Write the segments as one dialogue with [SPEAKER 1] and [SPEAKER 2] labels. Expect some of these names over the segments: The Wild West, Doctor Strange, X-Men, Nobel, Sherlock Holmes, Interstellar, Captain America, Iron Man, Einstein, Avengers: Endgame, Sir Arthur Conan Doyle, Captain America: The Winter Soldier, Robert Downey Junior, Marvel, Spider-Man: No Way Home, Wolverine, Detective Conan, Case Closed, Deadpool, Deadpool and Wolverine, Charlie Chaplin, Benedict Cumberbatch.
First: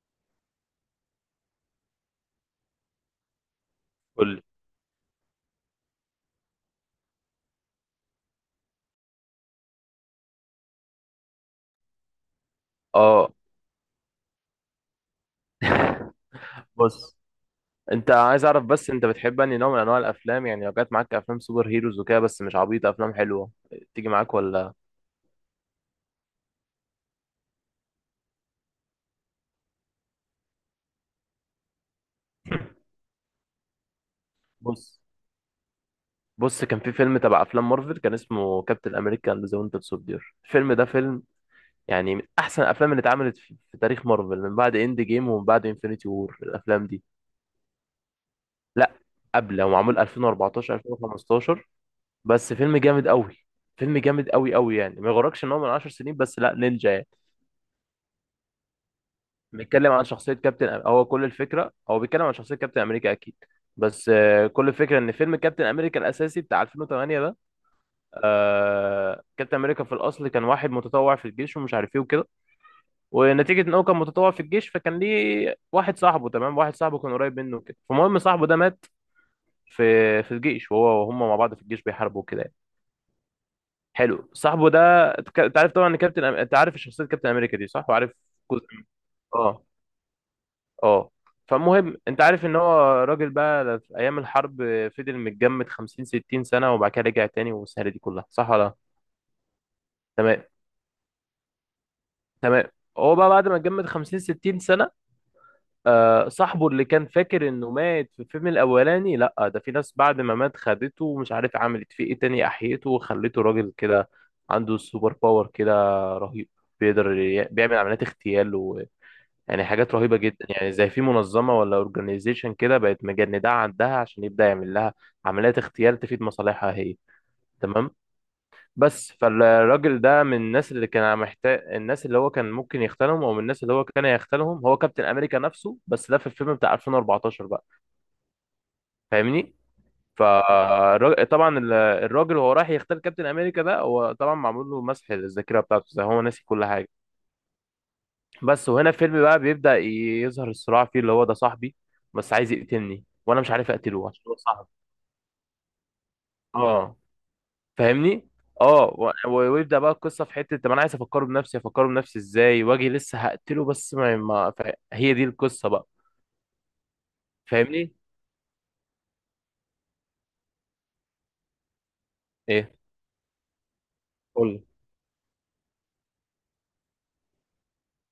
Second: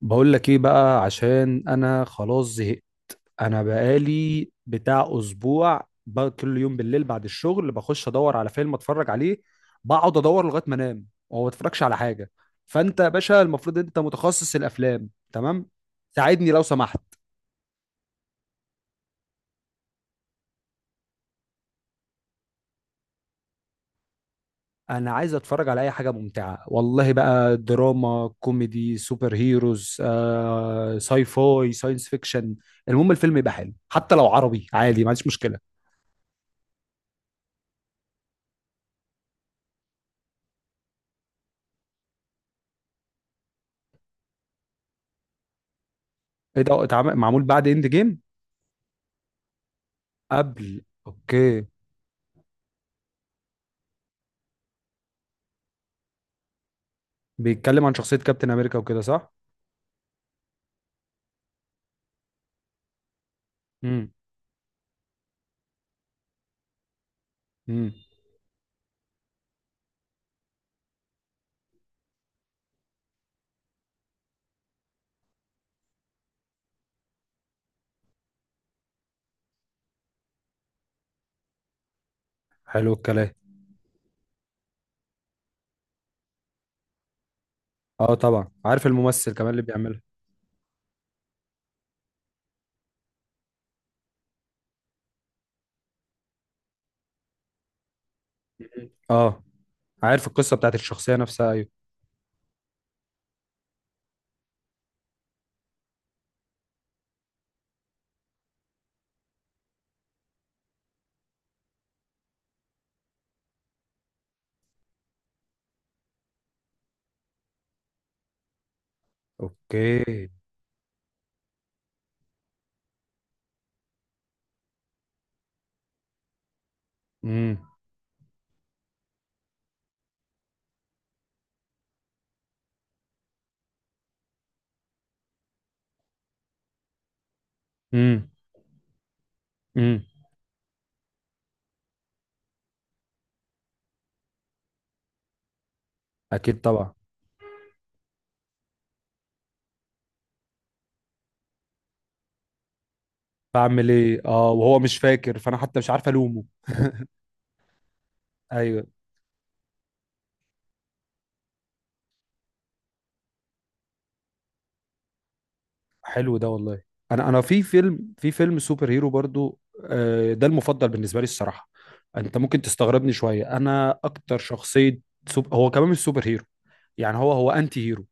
[SPEAKER 1] بقول لك ايه بقى، عشان انا خلاص زهقت. انا
[SPEAKER 2] قول لي.
[SPEAKER 1] بقالي بتاع اسبوع بقى كل يوم بالليل بعد الشغل بخش ادور على فيلم اتفرج عليه. بقعد ادور لغايه ما انام وما بتفرجش على حاجه. فانت يا
[SPEAKER 2] اه.
[SPEAKER 1] باشا المفروض انت متخصص الافلام، تمام؟ ساعدني لو سمحت.
[SPEAKER 2] بص، انت عايز اعرف بس انت بتحب انهي نوع من انواع الافلام؟ يعني لو جت معاك افلام سوبر هيروز وكده بس مش عبيطه، افلام حلوه، تيجي معاك ولا؟
[SPEAKER 1] انا عايز اتفرج على اي حاجه ممتعه والله بقى، دراما، كوميدي، سوبر هيروز، ساي فاي، ساينس فيكشن. المهم الفيلم يبقى حلو، حتى لو عربي
[SPEAKER 2] بص
[SPEAKER 1] عادي ما عنديش مشكله.
[SPEAKER 2] بص كان في فيلم تبع افلام مارفل كان اسمه كابتن امريكا اند ذا وينتر سولدير. الفيلم ده فيلم يعني من احسن الافلام اللي اتعملت في تاريخ مارفل من بعد اند جيم ومن بعد انفينيتي وور،
[SPEAKER 1] ايه ده؟
[SPEAKER 2] الافلام دي.
[SPEAKER 1] معمول بعد اند جيم؟
[SPEAKER 2] لا، قبل، هو معمول 2014
[SPEAKER 1] قبل، اوكي.
[SPEAKER 2] 2015. بس فيلم جامد قوي، فيلم جامد قوي قوي، يعني ما يغركش ان هو من 10 سنين، بس لا نينجا يعني.
[SPEAKER 1] بيتكلم عن شخصية كابتن امريكا وكده، صح؟
[SPEAKER 2] بيتكلم عن شخصية كابتن، هو كل الفكرة هو بيتكلم عن شخصية كابتن أمريكا أكيد. بس
[SPEAKER 1] امم
[SPEAKER 2] كل الفكرة إن فيلم كابتن أمريكا الأساسي بتاع 2008 ده،
[SPEAKER 1] امم.
[SPEAKER 2] كابتن أمريكا في الأصل كان واحد متطوع في الجيش ومش عارف إيه وكده، ونتيجة إن هو كان متطوع في الجيش فكان ليه واحد صاحبه، تمام، واحد صاحبه كان قريب منه كده، فالمهم صاحبه ده مات في الجيش، وهو وهم مع بعض في الجيش بيحاربوا كده يعني.
[SPEAKER 1] حلو الكلام.
[SPEAKER 2] حلو صاحبه ده. أنت عارف طبعا إن كابتن أنت عارف شخصية كابتن أمريكا دي صح، وعارف
[SPEAKER 1] اه طبعا،
[SPEAKER 2] جزء.
[SPEAKER 1] عارف الممثل كمان اللي
[SPEAKER 2] اه.
[SPEAKER 1] بيعملها.
[SPEAKER 2] اه. فالمهم انت عارف ان هو راجل بقى في ايام الحرب، فضل متجمد 50 60 سنه وبعد كده رجع تاني والسهره دي كلها، صح ولا لا؟
[SPEAKER 1] اه، عارف
[SPEAKER 2] تمام.
[SPEAKER 1] القصة بتاعت الشخصية نفسها، ايوه.
[SPEAKER 2] تمام. هو بقى بعد ما اتجمد 50 60 سنه، صاحبه اللي كان فاكر انه مات في الفيلم الاولاني، لا ده في ناس بعد ما مات خدته ومش عارف عملت فيه ايه تاني، احيته وخلته راجل كده عنده سوبر باور كده رهيب، بيقدر بيعمل عمليات اغتيال، يعني حاجات
[SPEAKER 1] اوكي.
[SPEAKER 2] رهيبة جدا، يعني زي في منظمة ولا اورجانيزيشن كده بقت مجندعة عندها عشان يبدأ يعمل لها عمليات اغتيال تفيد مصالحها هي،
[SPEAKER 1] امم
[SPEAKER 2] تمام؟ بس فالراجل ده من الناس اللي كان محتاج الناس اللي هو كان ممكن يختلهم، او من الناس اللي هو كان يختلهم هو كابتن امريكا نفسه، بس ده في الفيلم بتاع 2014 بقى.
[SPEAKER 1] امم
[SPEAKER 2] فاهمني؟
[SPEAKER 1] امم.
[SPEAKER 2] فطبعا الراجل وهو رايح يختل كابتن امريكا ده، هو طبعا معمول له مسح الذاكرة بتاعته، زي هو ناسي
[SPEAKER 1] اكيد
[SPEAKER 2] كل حاجة.
[SPEAKER 1] طبعا.
[SPEAKER 2] بس وهنا الفيلم بقى بيبدأ يظهر الصراع فيه، اللي هو ده صاحبي بس عايز يقتلني وانا مش عارف
[SPEAKER 1] بعمل
[SPEAKER 2] اقتله
[SPEAKER 1] ايه؟
[SPEAKER 2] عشان هو
[SPEAKER 1] اه،
[SPEAKER 2] صاحبي.
[SPEAKER 1] وهو مش فاكر فانا حتى مش عارف الومه.
[SPEAKER 2] اه. فاهمني. اه،
[SPEAKER 1] ايوه.
[SPEAKER 2] ويبدأ بقى القصة في حتة، طب انا عايز افكره بنفسي، افكره بنفسي ازاي؟ واجي لسه هقتله، بس ما, ما ف- هي دي القصة بقى.
[SPEAKER 1] حلو ده والله. انا انا في
[SPEAKER 2] فاهمني؟
[SPEAKER 1] فيلم في فيلم سوبر هيرو برضو. ده المفضل بالنسبه لي الصراحه. انت ممكن
[SPEAKER 2] ايه؟
[SPEAKER 1] تستغربني شويه، انا اكتر
[SPEAKER 2] قول.
[SPEAKER 1] شخصيه… هو كمان مش سوبر هيرو، يعني هو هو انتي هيرو،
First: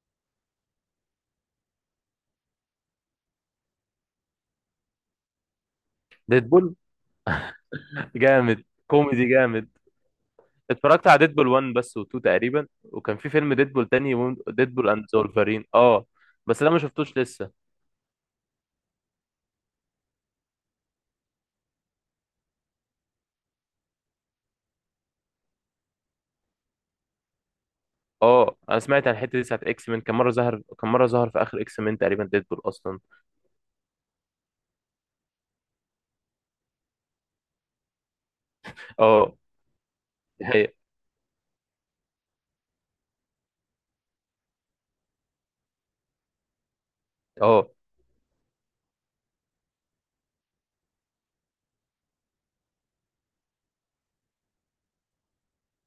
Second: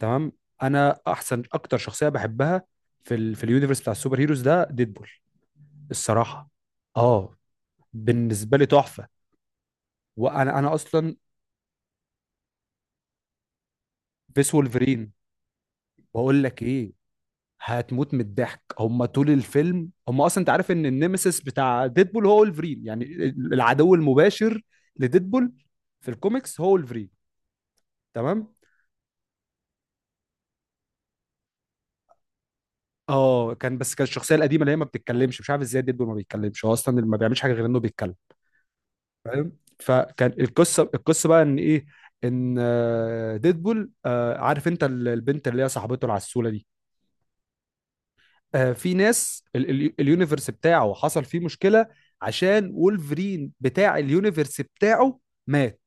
[SPEAKER 1] تمام. انا احسن اكتر شخصيه بحبها في اليونيفرس بتاع السوبر هيروز ده ديدبول، الصراحه.
[SPEAKER 2] ديدبول؟
[SPEAKER 1] اه، بالنسبه
[SPEAKER 2] جامد،
[SPEAKER 1] لي تحفه.
[SPEAKER 2] كوميدي جامد.
[SPEAKER 1] وانا
[SPEAKER 2] اتفرجت
[SPEAKER 1] اصلا…
[SPEAKER 2] على ديدبول 1 بس و2 تقريبا، وكان في فيلم ديدبول تاني،
[SPEAKER 1] فيس
[SPEAKER 2] ديدبول اند
[SPEAKER 1] وولفرين.
[SPEAKER 2] زولفرين، اه.
[SPEAKER 1] بقول لك
[SPEAKER 2] بس ده ما
[SPEAKER 1] ايه،
[SPEAKER 2] شفتوش لسه.
[SPEAKER 1] هتموت من الضحك. هم طول الفيلم، هم اصلا انت عارف ان النيمسيس بتاع ديدبول هو ولفرين يعني، العدو المباشر لديدبول. في الكوميكس هو ولفرين، تمام.
[SPEAKER 2] اه، انا سمعت عن الحته دي ساعه اكس مان، كان مره ظهر كان مره ظهر في اخر اكس مان تقريبا ديدبول اصلا.
[SPEAKER 1] اه كان، بس كان الشخصيه القديمه اللي هي ما بتتكلمش. مش عارف ازاي ديدبول ما بيتكلمش، هو اصلا اللي ما بيعملش حاجه غير انه بيتكلم.
[SPEAKER 2] اه.
[SPEAKER 1] فاهم؟ فكان
[SPEAKER 2] دي حقيقة.
[SPEAKER 1] القصه بقى ان ايه. ان ديدبول عارف انت البنت اللي هي صاحبته العسوله دي،
[SPEAKER 2] اه.
[SPEAKER 1] في ناس اليونيفرس بتاعه حصل فيه مشكلة، عشان وولفرين بتاع اليونيفرس بتاعه مات.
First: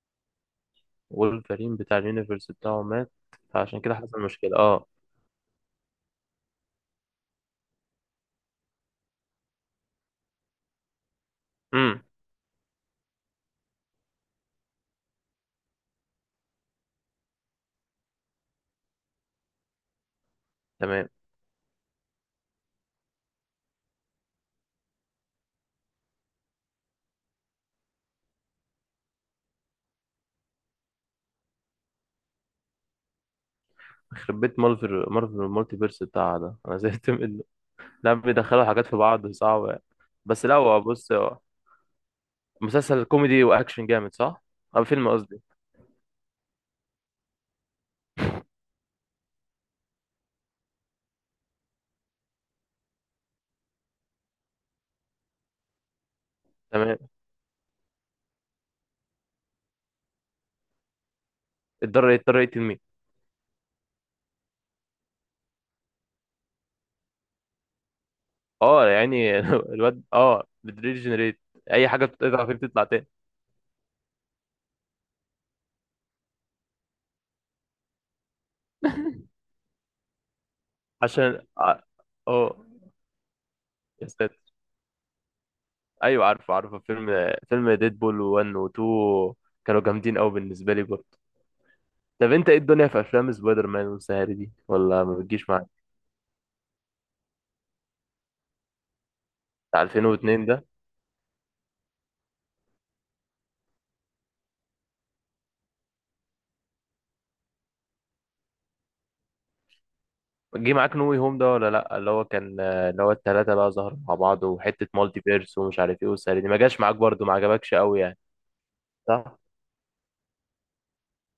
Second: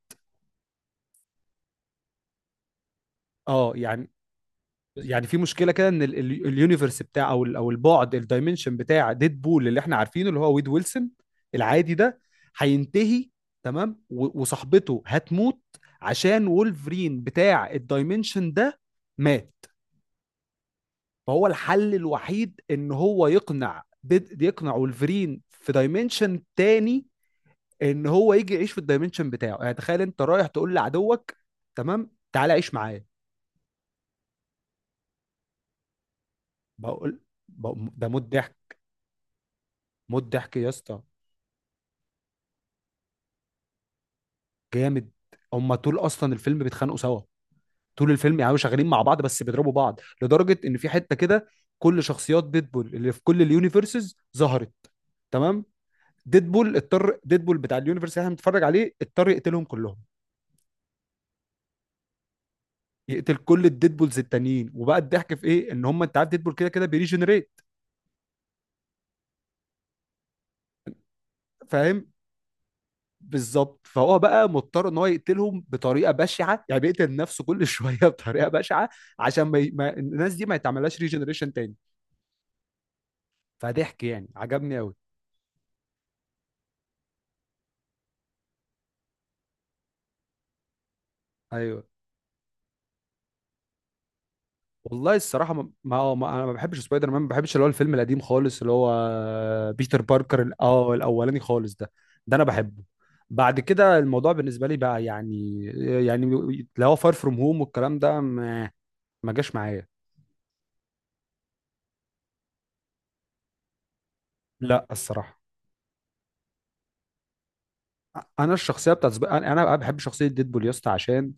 [SPEAKER 2] وولفرين بتاع اليونيفرس بتاعه مات؟
[SPEAKER 1] اه
[SPEAKER 2] فعشان كده
[SPEAKER 1] يعني.
[SPEAKER 2] حصل مشكله. اه.
[SPEAKER 1] يعني في مشكلة كده ان اليونيفرس بتاع، او او البعد، الدايمنشن بتاع ديد بول اللي احنا عارفينه، اللي هو ويد ويلسون العادي
[SPEAKER 2] امم.
[SPEAKER 1] ده، هينتهي. تمام، وصاحبته هتموت عشان وولفرين بتاع الدايمنشن ده مات.
[SPEAKER 2] تمام.
[SPEAKER 1] فهو الحل الوحيد ان هو يقنع ديد، يقنع وولفرين في دايمنشن تاني ان هو يجي يعيش في الدايمنشن بتاعه. يعني تخيل انت رايح تقول لعدوك، تمام، تعالى عيش معايا.
[SPEAKER 2] يخرب بيت مارفل المالتي فيرس بتاعها ده انا زهقت
[SPEAKER 1] بقول
[SPEAKER 2] منه.
[SPEAKER 1] ده
[SPEAKER 2] لا،
[SPEAKER 1] موت
[SPEAKER 2] بيدخلوا
[SPEAKER 1] ضحك.
[SPEAKER 2] حاجات في بعض صعبه.
[SPEAKER 1] موت
[SPEAKER 2] بس لا،
[SPEAKER 1] ضحك يا
[SPEAKER 2] هو
[SPEAKER 1] اسطى.
[SPEAKER 2] بص، هو مسلسل كوميدي واكشن جامد، صح؟ او فيلم
[SPEAKER 1] جامد.
[SPEAKER 2] قصدي.
[SPEAKER 1] هما طول اصلا الفيلم بيتخانقوا سوا. طول الفيلم يعني شغالين مع بعض، بس بيضربوا بعض، لدرجه ان في حته كده كل شخصيات ديدبول اللي في كل اليونيفرسز ظهرت، تمام.
[SPEAKER 2] تمام.
[SPEAKER 1] ديدبول بتاع اليونيفرس اللي احنا بنتفرج عليه اضطر يقتلهم كلهم،
[SPEAKER 2] اضطر يقتل مين؟
[SPEAKER 1] يقتل كل الديدبولز التانيين. وبقى الضحك في ايه؟ ان هم، انت عارف ديدبول كده كده بيريجنريت،
[SPEAKER 2] اه يعني الواد، اه، بتريجنريت. اي حاجه
[SPEAKER 1] فاهم؟
[SPEAKER 2] بتقطع فيه بتطلع تاني.
[SPEAKER 1] بالظبط. فهو بقى مضطر ان هو يقتلهم بطريقه بشعه، يعني بيقتل نفسه كل شويه بطريقه بشعه عشان ما الناس دي ما يتعملهاش
[SPEAKER 2] عشان
[SPEAKER 1] ريجنريشن تاني.
[SPEAKER 2] اه،
[SPEAKER 1] فضحك
[SPEAKER 2] يا
[SPEAKER 1] يعني،
[SPEAKER 2] ساتر.
[SPEAKER 1] عجبني قوي.
[SPEAKER 2] ايوه، عارفه عارفه، فيلم ديدبول 1 و 2 كانوا جامدين قوي بالنسبه لي برضه.
[SPEAKER 1] ايوه
[SPEAKER 2] طب انت ايه الدنيا في افلام سبايدر مان والسهر دي؟ ولا ما
[SPEAKER 1] والله
[SPEAKER 2] بتجيش
[SPEAKER 1] الصراحه
[SPEAKER 2] معاك؟
[SPEAKER 1] ما... ما... ما انا ما بحبش سبايدر مان. ما بحبش اللي هو الفيلم القديم خالص اللي هو
[SPEAKER 2] بتاع
[SPEAKER 1] بيتر باركر
[SPEAKER 2] 2002 ده.
[SPEAKER 1] الاولاني خالص ده، ده انا بحبه. بعد كده الموضوع بالنسبه لي بقى يعني، يعني اللي هو فار فروم هوم والكلام ده ما جاش معايا.
[SPEAKER 2] جه معاك نو واي هوم ده ولا لا؟ اللي هو الثلاثه بقى ظهروا مع بعض،
[SPEAKER 1] لا
[SPEAKER 2] وحته مالتي
[SPEAKER 1] الصراحه،
[SPEAKER 2] بيرس ومش عارف ايه والسهر دي، ما جاش معاك برضه؟ ما عجبكش قوي يعني؟
[SPEAKER 1] انا الشخصيه بتاعت
[SPEAKER 2] صح.
[SPEAKER 1] انا بحب شخصيه ديدبول يا اسطى، عشان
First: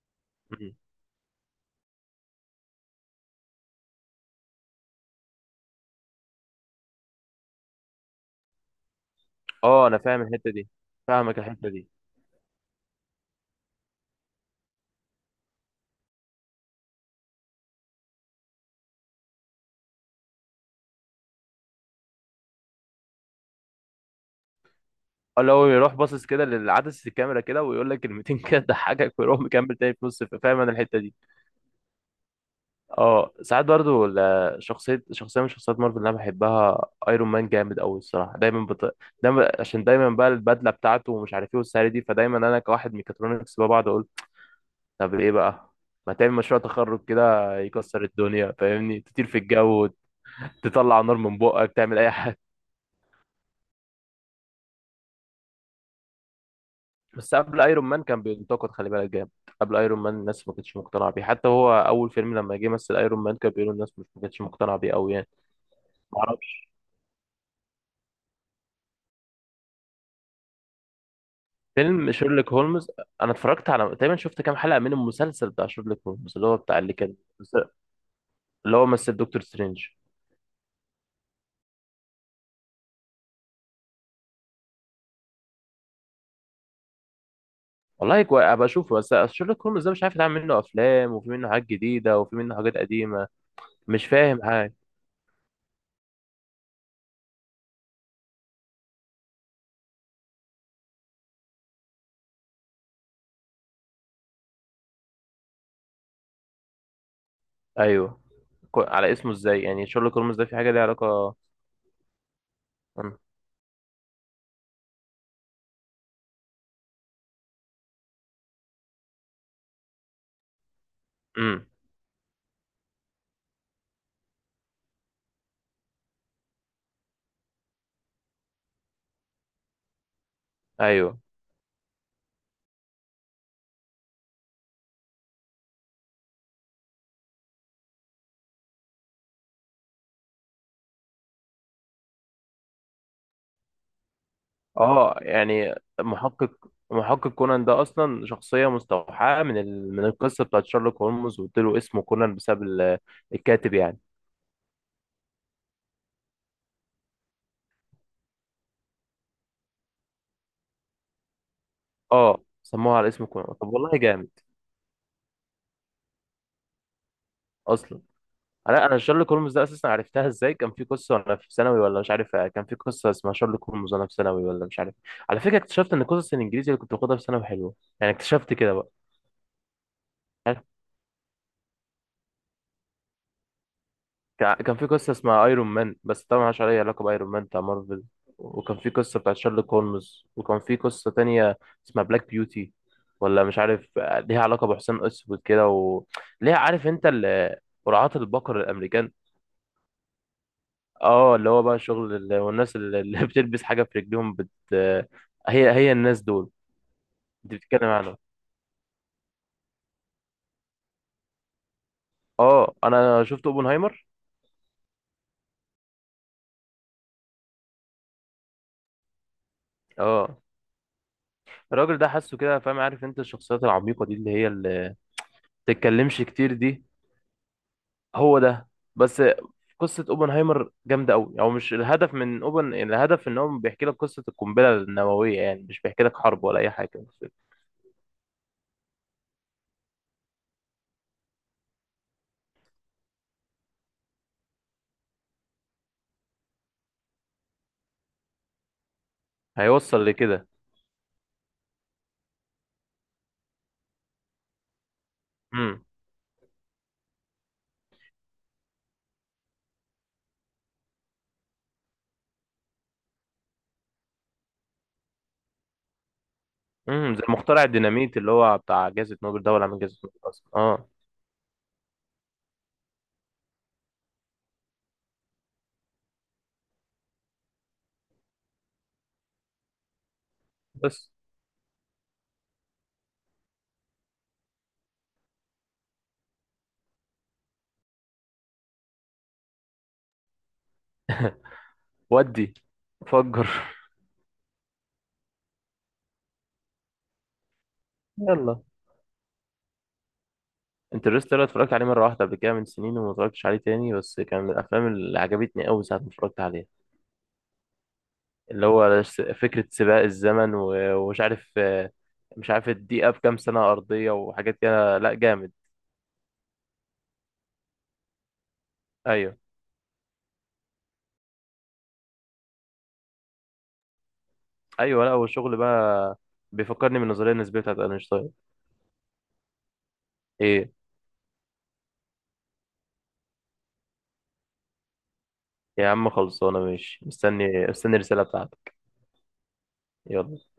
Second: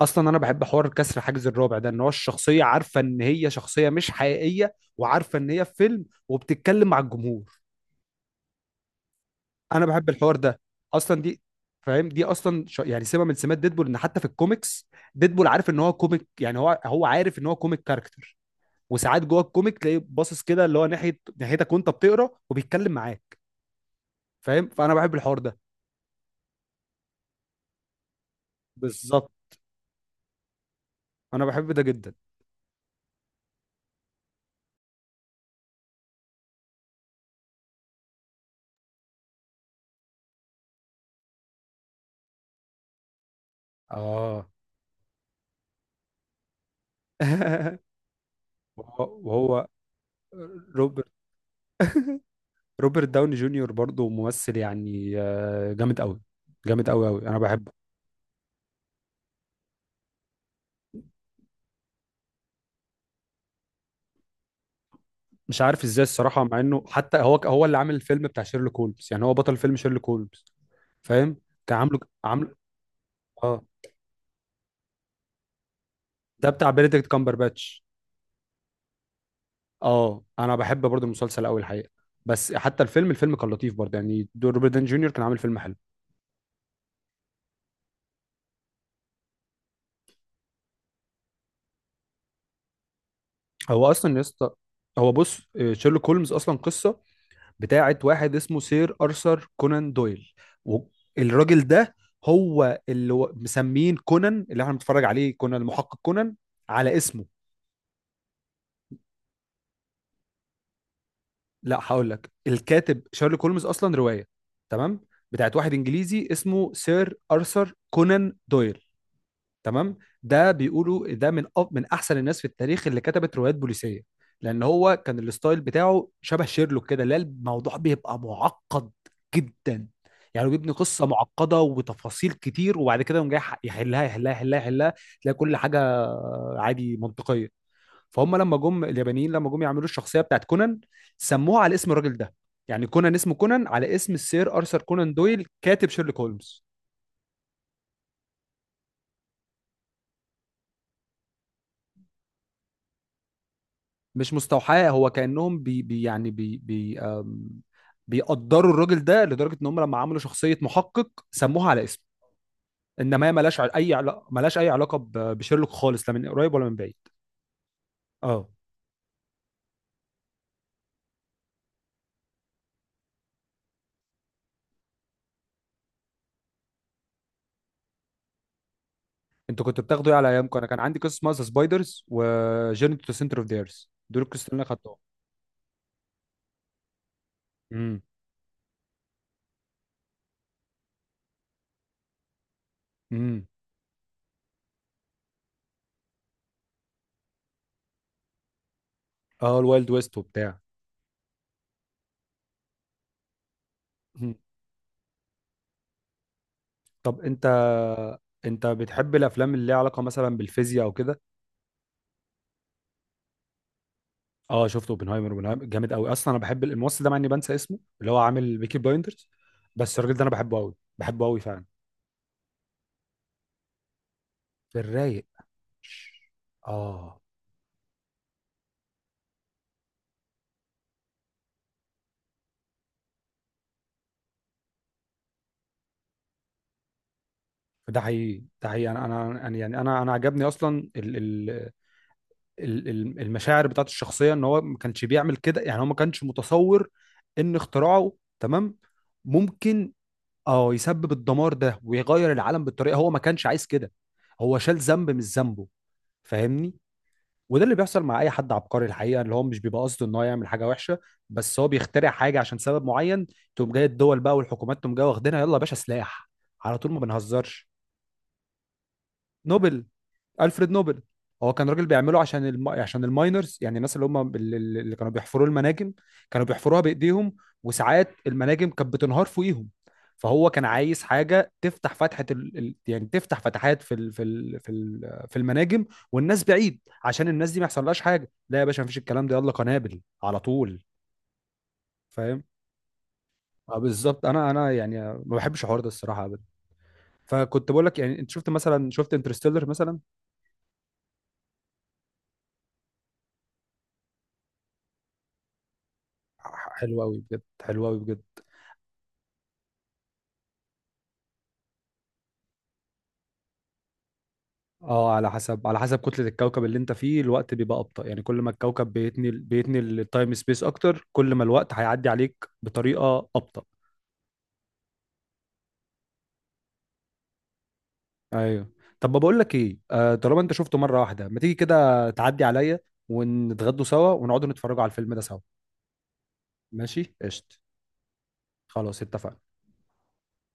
[SPEAKER 1] اصلا انا بحب
[SPEAKER 2] مم.
[SPEAKER 1] حوار كسر حاجز الرابع ده، ان هو الشخصيه عارفه ان هي شخصيه مش حقيقيه، وعارفه ان هي في فيلم، وبتتكلم مع الجمهور.
[SPEAKER 2] اه،
[SPEAKER 1] انا
[SPEAKER 2] انا
[SPEAKER 1] بحب
[SPEAKER 2] فاهم
[SPEAKER 1] الحوار
[SPEAKER 2] الحته
[SPEAKER 1] ده
[SPEAKER 2] دي.
[SPEAKER 1] اصلا.
[SPEAKER 2] فاهمك
[SPEAKER 1] دي
[SPEAKER 2] الحته دي.
[SPEAKER 1] فاهم، دي اصلا يعني سمه من سمات ديدبول، ان حتى في الكوميكس ديدبول عارف ان هو كوميك، يعني هو هو عارف ان هو كوميك كاركتر. وساعات جوه الكوميك تلاقيه باصص كده اللي هو ناحيتك وانت بتقرا وبيتكلم معاه، فاهم؟ فانا بحب
[SPEAKER 2] اه،
[SPEAKER 1] الحوار
[SPEAKER 2] اللي
[SPEAKER 1] ده
[SPEAKER 2] هو يروح باصص كده للعدسة الكاميرا كده، ويقول لك كلمتين كده تضحكك
[SPEAKER 1] بالظبط.
[SPEAKER 2] ويروح مكمل تاني في نص، فاهم؟ انا الحته دي.
[SPEAKER 1] انا بحب ده جدا.
[SPEAKER 2] اه ساعات برضو شخصية من شخصيات مارفل اللي أنا بحبها أيرون مان جامد أوي، الصراحة. دايما دايما، عشان دايما بقى البدلة بتاعته ومش عارف إيه والسعر دي، فدايما أنا كواحد ميكاترونكس بقى بقعد أقول،
[SPEAKER 1] اه
[SPEAKER 2] طب إيه بقى، ما تعمل مشروع تخرج كده يكسر الدنيا؟ فاهمني؟
[SPEAKER 1] وهو
[SPEAKER 2] تطير في
[SPEAKER 1] وهو
[SPEAKER 2] الجو، تطلع
[SPEAKER 1] روبرت
[SPEAKER 2] نار من بقك، تعمل أي حاجة.
[SPEAKER 1] روبرت داوني جونيور برضه ممثل يعني، جامد قوي. جامد قوي قوي،
[SPEAKER 2] بس
[SPEAKER 1] انا
[SPEAKER 2] قبل
[SPEAKER 1] بحبه.
[SPEAKER 2] ايرون مان كان بينتقد، خلي بالك، جامد. قبل ايرون مان الناس ما كانتش مقتنعه بيه، حتى هو اول فيلم لما جه مثل ايرون مان كان بيقولوا الناس، مش ما كانتش مقتنعه بيه قوي يعني.
[SPEAKER 1] مش عارف ازاي الصراحه،
[SPEAKER 2] معرفش.
[SPEAKER 1] مع انه حتى هو، هو اللي عامل الفيلم بتاع شيرلوك هولمز، يعني هو بطل فيلم شيرلوك هولمز، فاهم. كان عامله.
[SPEAKER 2] فيلم شيرلوك
[SPEAKER 1] عامله،
[SPEAKER 2] هولمز؟ انا
[SPEAKER 1] اه.
[SPEAKER 2] اتفرجت على، تقريبا شفت كام حلقه من المسلسل بتاع شيرلوك هولمز اللي
[SPEAKER 1] ده
[SPEAKER 2] هو
[SPEAKER 1] بتاع
[SPEAKER 2] بتاع اللي
[SPEAKER 1] بنديكت
[SPEAKER 2] كان،
[SPEAKER 1] كامبرباتش.
[SPEAKER 2] اللي هو مثل دكتور سترينج.
[SPEAKER 1] اه انا بحب برضه المسلسل قوي الحقيقه. بس حتى الفيلم، الفيلم كان لطيف برضه يعني، دور روبرت داوني جونيور كان عامل فيلم حلو.
[SPEAKER 2] والله ابقى اشوفه، بس شيرلوك هولمز ده مش عارف يتعمل منه افلام وفي منه حاجات جديده وفي منه حاجات قديمه،
[SPEAKER 1] هو
[SPEAKER 2] مش
[SPEAKER 1] اصلا يا
[SPEAKER 2] فاهم
[SPEAKER 1] اسطى،
[SPEAKER 2] حاجه.
[SPEAKER 1] هو بص، شيرلوك هولمز اصلا قصه بتاعت واحد اسمه سير أرثر كونان دويل. والراجل ده هو اللي، مسمين كونان اللي احنا بنتفرج عليه، كونان المحقق كونان على اسمه.
[SPEAKER 2] ايوه. على اسمه ازاي يعني؟ شيرلوك هولمز ده في حاجه ليها علاقه؟
[SPEAKER 1] لا هقول لك، الكاتب
[SPEAKER 2] امم.
[SPEAKER 1] شارلوك هولمز اصلا روايه، تمام، بتاعت واحد انجليزي اسمه سير ارثر كونان دويل، تمام. ده بيقولوا ده من
[SPEAKER 2] أمم.
[SPEAKER 1] من احسن الناس في التاريخ اللي كتبت روايات بوليسيه. لان هو كان الستايل بتاعه شبه شيرلوك كده، لا الموضوع بيبقى معقد جدا، يعني هو بيبني قصه
[SPEAKER 2] ايوه.
[SPEAKER 1] معقده وتفاصيل كتير، وبعد كده يقوم جاي يحلها يحلها يحلها يحلها، تلاقي كل حاجه عادي منطقيه. فهم لما جم اليابانيين، لما جم يعملوا الشخصيه بتاعت كونان سموها على اسم الراجل ده، يعني كونان اسمه كونان على اسم السير ارثر
[SPEAKER 2] اه
[SPEAKER 1] كونان دويل
[SPEAKER 2] يعني،
[SPEAKER 1] كاتب شيرلوك
[SPEAKER 2] محقق.
[SPEAKER 1] هولمز.
[SPEAKER 2] محقق كونان ده اصلا شخصيه مستوحاه من ال... من القصه بتاعت شيرلوك هولمز، واديله اسمه كونان بسبب الكاتب يعني.
[SPEAKER 1] مش مستوحاه، هو كأنهم بي بي، يعني بي بي بيقدروا الراجل ده لدرجة ان هم لما عملوا شخصية محقق سموها على اسمه.
[SPEAKER 2] اه، سموها على اسم
[SPEAKER 1] انما هي
[SPEAKER 2] كولومبس،
[SPEAKER 1] ملهاش
[SPEAKER 2] طب والله
[SPEAKER 1] اي
[SPEAKER 2] جامد.
[SPEAKER 1] علاقة، ملهاش اي علاقة بشيرلوك خالص، لا من قريب ولا من بعيد.
[SPEAKER 2] اصلا
[SPEAKER 1] اه.
[SPEAKER 2] انا شارلي كولومز ده اساسا عرفتها ازاي، كان في قصه وانا في ثانوي ولا مش عارف، كان في قصه اسمها شارلي كولومز وانا في ثانوي ولا مش عارف. على فكره اكتشفت ان قصص الانجليزي اللي كنت باخدها في ثانوي حلوه، يعني اكتشفت كده بقى.
[SPEAKER 1] انتوا كنتوا بتاخدوا ايه على ايامكم؟
[SPEAKER 2] عارف،
[SPEAKER 1] انا كان عندي قصة اسمها سبايدرز، وجيرني تو سنتر اوف ذا ايرث، دول القصص اللي انا
[SPEAKER 2] كان في
[SPEAKER 1] خدتهم.
[SPEAKER 2] قصه اسمها ايرون مان بس طبعا ملهاش اي علاقه بايرون مان بتاع مارفل،
[SPEAKER 1] امم.
[SPEAKER 2] وكان في قصه بتاعت شارلي كولمز وكان في قصه تانية اسمها بلاك بيوتي، ولا
[SPEAKER 1] امم.
[SPEAKER 2] مش عارف ليها علاقه بحسام اسود كده، وليها عارف انت قرعات البقر الامريكان.
[SPEAKER 1] اه الوايلد ويست وبتاع.
[SPEAKER 2] اه، اللي هو بقى شغل والناس اللي بتلبس حاجة في رجليهم
[SPEAKER 1] مم.
[SPEAKER 2] بت، هي هي الناس دول
[SPEAKER 1] طب انت،
[SPEAKER 2] انت بتتكلم عنهم.
[SPEAKER 1] انت بتحب الافلام اللي ليها علاقة مثلا بالفيزياء او كده؟
[SPEAKER 2] اه، انا شفت اوبنهايمر.
[SPEAKER 1] اه شفت اوبنهايمر، اوبنهايمر جامد قوي اصلا. انا بحب الممثل ده، مع اني بنسى اسمه، اللي هو عامل بيكي بلايندرز. بس الراجل ده انا
[SPEAKER 2] اه،
[SPEAKER 1] بحبه قوي، بحبه قوي فعلا.
[SPEAKER 2] الراجل ده حاسه كده، فاهم؟ عارف انت الشخصيات العميقة دي اللي هي
[SPEAKER 1] في
[SPEAKER 2] اللي
[SPEAKER 1] الرايق.
[SPEAKER 2] بتتكلمش كتير دي؟
[SPEAKER 1] اه،
[SPEAKER 2] هو ده. بس قصة اوبنهايمر جامدة قوي، او مش الهدف من اوبن الهدف ان هو بيحكي لك قصة القنبلة النووية، يعني مش بيحكي لك حرب ولا اي حاجة بس.
[SPEAKER 1] ده حقيقي، ده حقيقي. انا يعني انا انا عجبني اصلا المشاعر بتاعت الشخصيه، ان هو ما كانش بيعمل كده. يعني هو ما كانش متصور ان اختراعه، تمام، ممكن،
[SPEAKER 2] هيوصل لكده.
[SPEAKER 1] اه، يسبب الدمار ده ويغير العالم بالطريقه. هو ما كانش عايز كده، هو شال ذنب مش ذنبه،
[SPEAKER 2] امم.
[SPEAKER 1] فاهمني؟ وده اللي بيحصل مع اي حد عبقري الحقيقه، اللي هو مش بيبقى قصده ان هو يعمل حاجه وحشه، بس هو بيخترع حاجه عشان سبب معين، تقوم جاي الدول بقى والحكومات تقوم جايه واخدينها، يلا يا باشا سلاح على طول، ما
[SPEAKER 2] امم. زي مخترع
[SPEAKER 1] بنهزرش.
[SPEAKER 2] الديناميت اللي هو بتاع جائزة نوبل ده، ولا عامل
[SPEAKER 1] نوبل،
[SPEAKER 2] جائزة نوبل اصلا؟
[SPEAKER 1] الفريد
[SPEAKER 2] اه.
[SPEAKER 1] نوبل، هو كان راجل بيعمله عشان عشان الماينرز، يعني الناس اللي هم اللي كانوا بيحفروا المناجم، كانوا بيحفروها بايديهم، وساعات المناجم كانت بتنهار فوقيهم. فهو كان عايز
[SPEAKER 2] بس
[SPEAKER 1] حاجه تفتح فتحه يعني تفتح فتحات في المناجم، والناس بعيد، عشان الناس دي ما يحصلهاش حاجه. لا يا باشا مفيش الكلام ده، يلا قنابل على طول، فاهم؟
[SPEAKER 2] ودي فجر.
[SPEAKER 1] اه بالظبط. انا انا يعني ما بحبش الحوار ده الصراحه ابدا. فكنت بقول لك، يعني انت شفت
[SPEAKER 2] يلا.
[SPEAKER 1] مثلا، شفت انترستيلر مثلا؟
[SPEAKER 2] انترستيلر اتفرجت عليه مرة واحدة قبل كده من سنين وما اتفرجتش عليه تاني، بس كان من الأفلام اللي عجبتني أوي ساعة ما اتفرجت عليها.
[SPEAKER 1] حلو قوي بجد، حلو قوي بجد.
[SPEAKER 2] اللي هو فكرة سباق الزمن، ومش عارف، مش عارف الدقيقة بكام سنة أرضية وحاجات كده، لأ
[SPEAKER 1] اه، على
[SPEAKER 2] جامد.
[SPEAKER 1] حسب، على حسب كتلة الكوكب اللي انت فيه الوقت بيبقى أبطأ، يعني كل ما الكوكب بيتني
[SPEAKER 2] أيوه.
[SPEAKER 1] بيتني التايم سبيس اكتر، كل ما الوقت هيعدي عليك بطريقة أبطأ.
[SPEAKER 2] أيوه، لأ، والشغل بقى بيفكرني بالنظرية النسبية بتاعت أينشتاين.
[SPEAKER 1] ايوه. طب بقول لك ايه، طالما انت
[SPEAKER 2] إيه؟
[SPEAKER 1] شفته مرة واحدة، ما تيجي كده تعدي عليا ونتغدوا سوا، ونقعدوا نتفرجوا على الفيلم ده سوا.
[SPEAKER 2] يا عم خلصانة، ماشي،
[SPEAKER 1] ماشي قشط،
[SPEAKER 2] مستني مستني الرسالة بتاعتك.
[SPEAKER 1] خلاص اتفقنا.
[SPEAKER 2] يلا.